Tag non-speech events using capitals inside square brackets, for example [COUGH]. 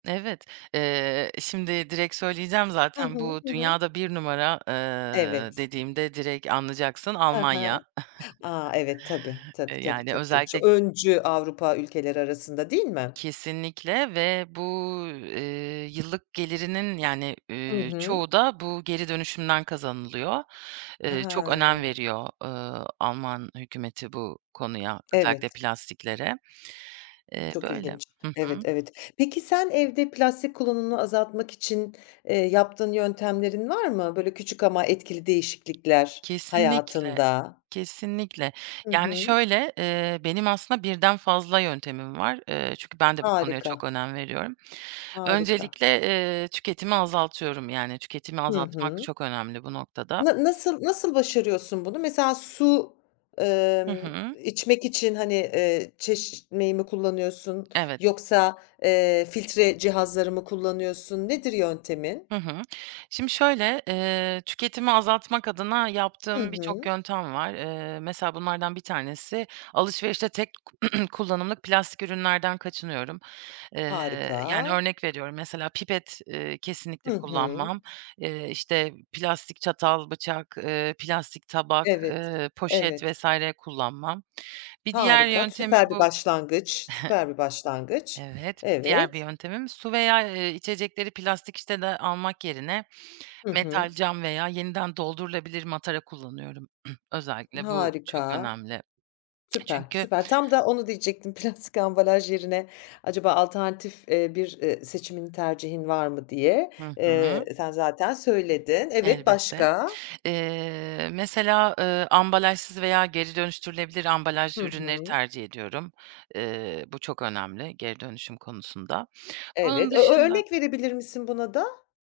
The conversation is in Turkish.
Evet. Eee, şimdi direkt söyleyeceğim Hı zaten hı. bu Hı hı. dünyada 1 numara, eee, Evet. dediğimde direkt anlayacaksın, Ha Almanya, ha. A, evet, tabii, [CHUCKLES] tabii, eee, tabii, yani, tabii. D ç özellikle öncü Avrupa ülkeleri arasında, değil mi? Kesinlikle ve bu, eee, yıllık gelirinin, yani, Hı eee, hı. çoğu da bu geri dönüşümden kazanılıyor. Eee, çok Ha. önem veriyor, ııı, Alman hükümeti bu konuya, özellikle Evet. plastiklere. Eee, Çok böyle. ilginç. Hı Evet, hı. evet. Peki, sen evde plastik kullanımını azaltmak için, eee, yaptığın yöntemlerin var mı? Böyle, küçük ama etkili değişiklikler Kesinlikle. hayatında. Kesinlikle, Hı yani, hı. şöyle, eee, benim aslında birden fazla yöntemim var. Eee, çünkü ben de bu konuya Harika. çok önem veriyorum. Harika. Öncelikle, eee, tüketimi azaltıyorum, yani, tüketimi Hı azaltmak hı. çok önemli bu noktada. Na nasıl nasıl başarıyorsun bunu? Mesela, su, Hı emm, hı. içmek için, hani, eee, çeşmeyi mi kullanıyorsun Evet. yoksa, eee, filtre cihazları mı kullanıyorsun? Nedir yöntemin? Hı hı. Şimdi şöyle, eee, tüketimi azaltmak adına Hı yaptığım birçok hı. yöntem var. Eee, mesela, bunlardan bir tanesi, alışverişte tek [CLEARS THROAT] kullanımlık plastik ürünlerden kaçınıyorum, eee, yani, Harika. örnek veriyorum, mesela, pipet, eee, kesinlikle Hı hı. kullanmam. Eee, işte, plastik çatal, bıçak, eee, plastik tabak, Evet, eee, poşet evet. vs. kullanmam. Bir diğer Harika. yöntemi Süper bir bu başlangıç. [CHUCKLES] Süper bir başlangıç. Evet, bir diğer bir Evet. yöntemim su veya, eee, içecekleri plastik şişede almak yerine Hı metal, hı. cam veya yeniden doldurulabilir matara kullanıyorum. [CLEARS THROAT] Özellikle bu çok Harika. önemli. [SMACKS LIPS] Süper, Çünkü süper. Tam da onu diyecektim. Plastik ambalaj yerine, acaba alternatif, eee, bir, eee, seçimin, tercihin var mı, diye. Hı Eee, hı. sen zaten söyledin. Evet, Elbette. başka? Eee, mesela, eee, ambalajsız veya geri dönüştürülebilir Hı ambalajlı ürünleri hı. tercih ediyorum. Eee, bu çok önemli geri dönüşüm konusunda. Onun Evet. Ö ö dışında örnek verebilir misin buna da?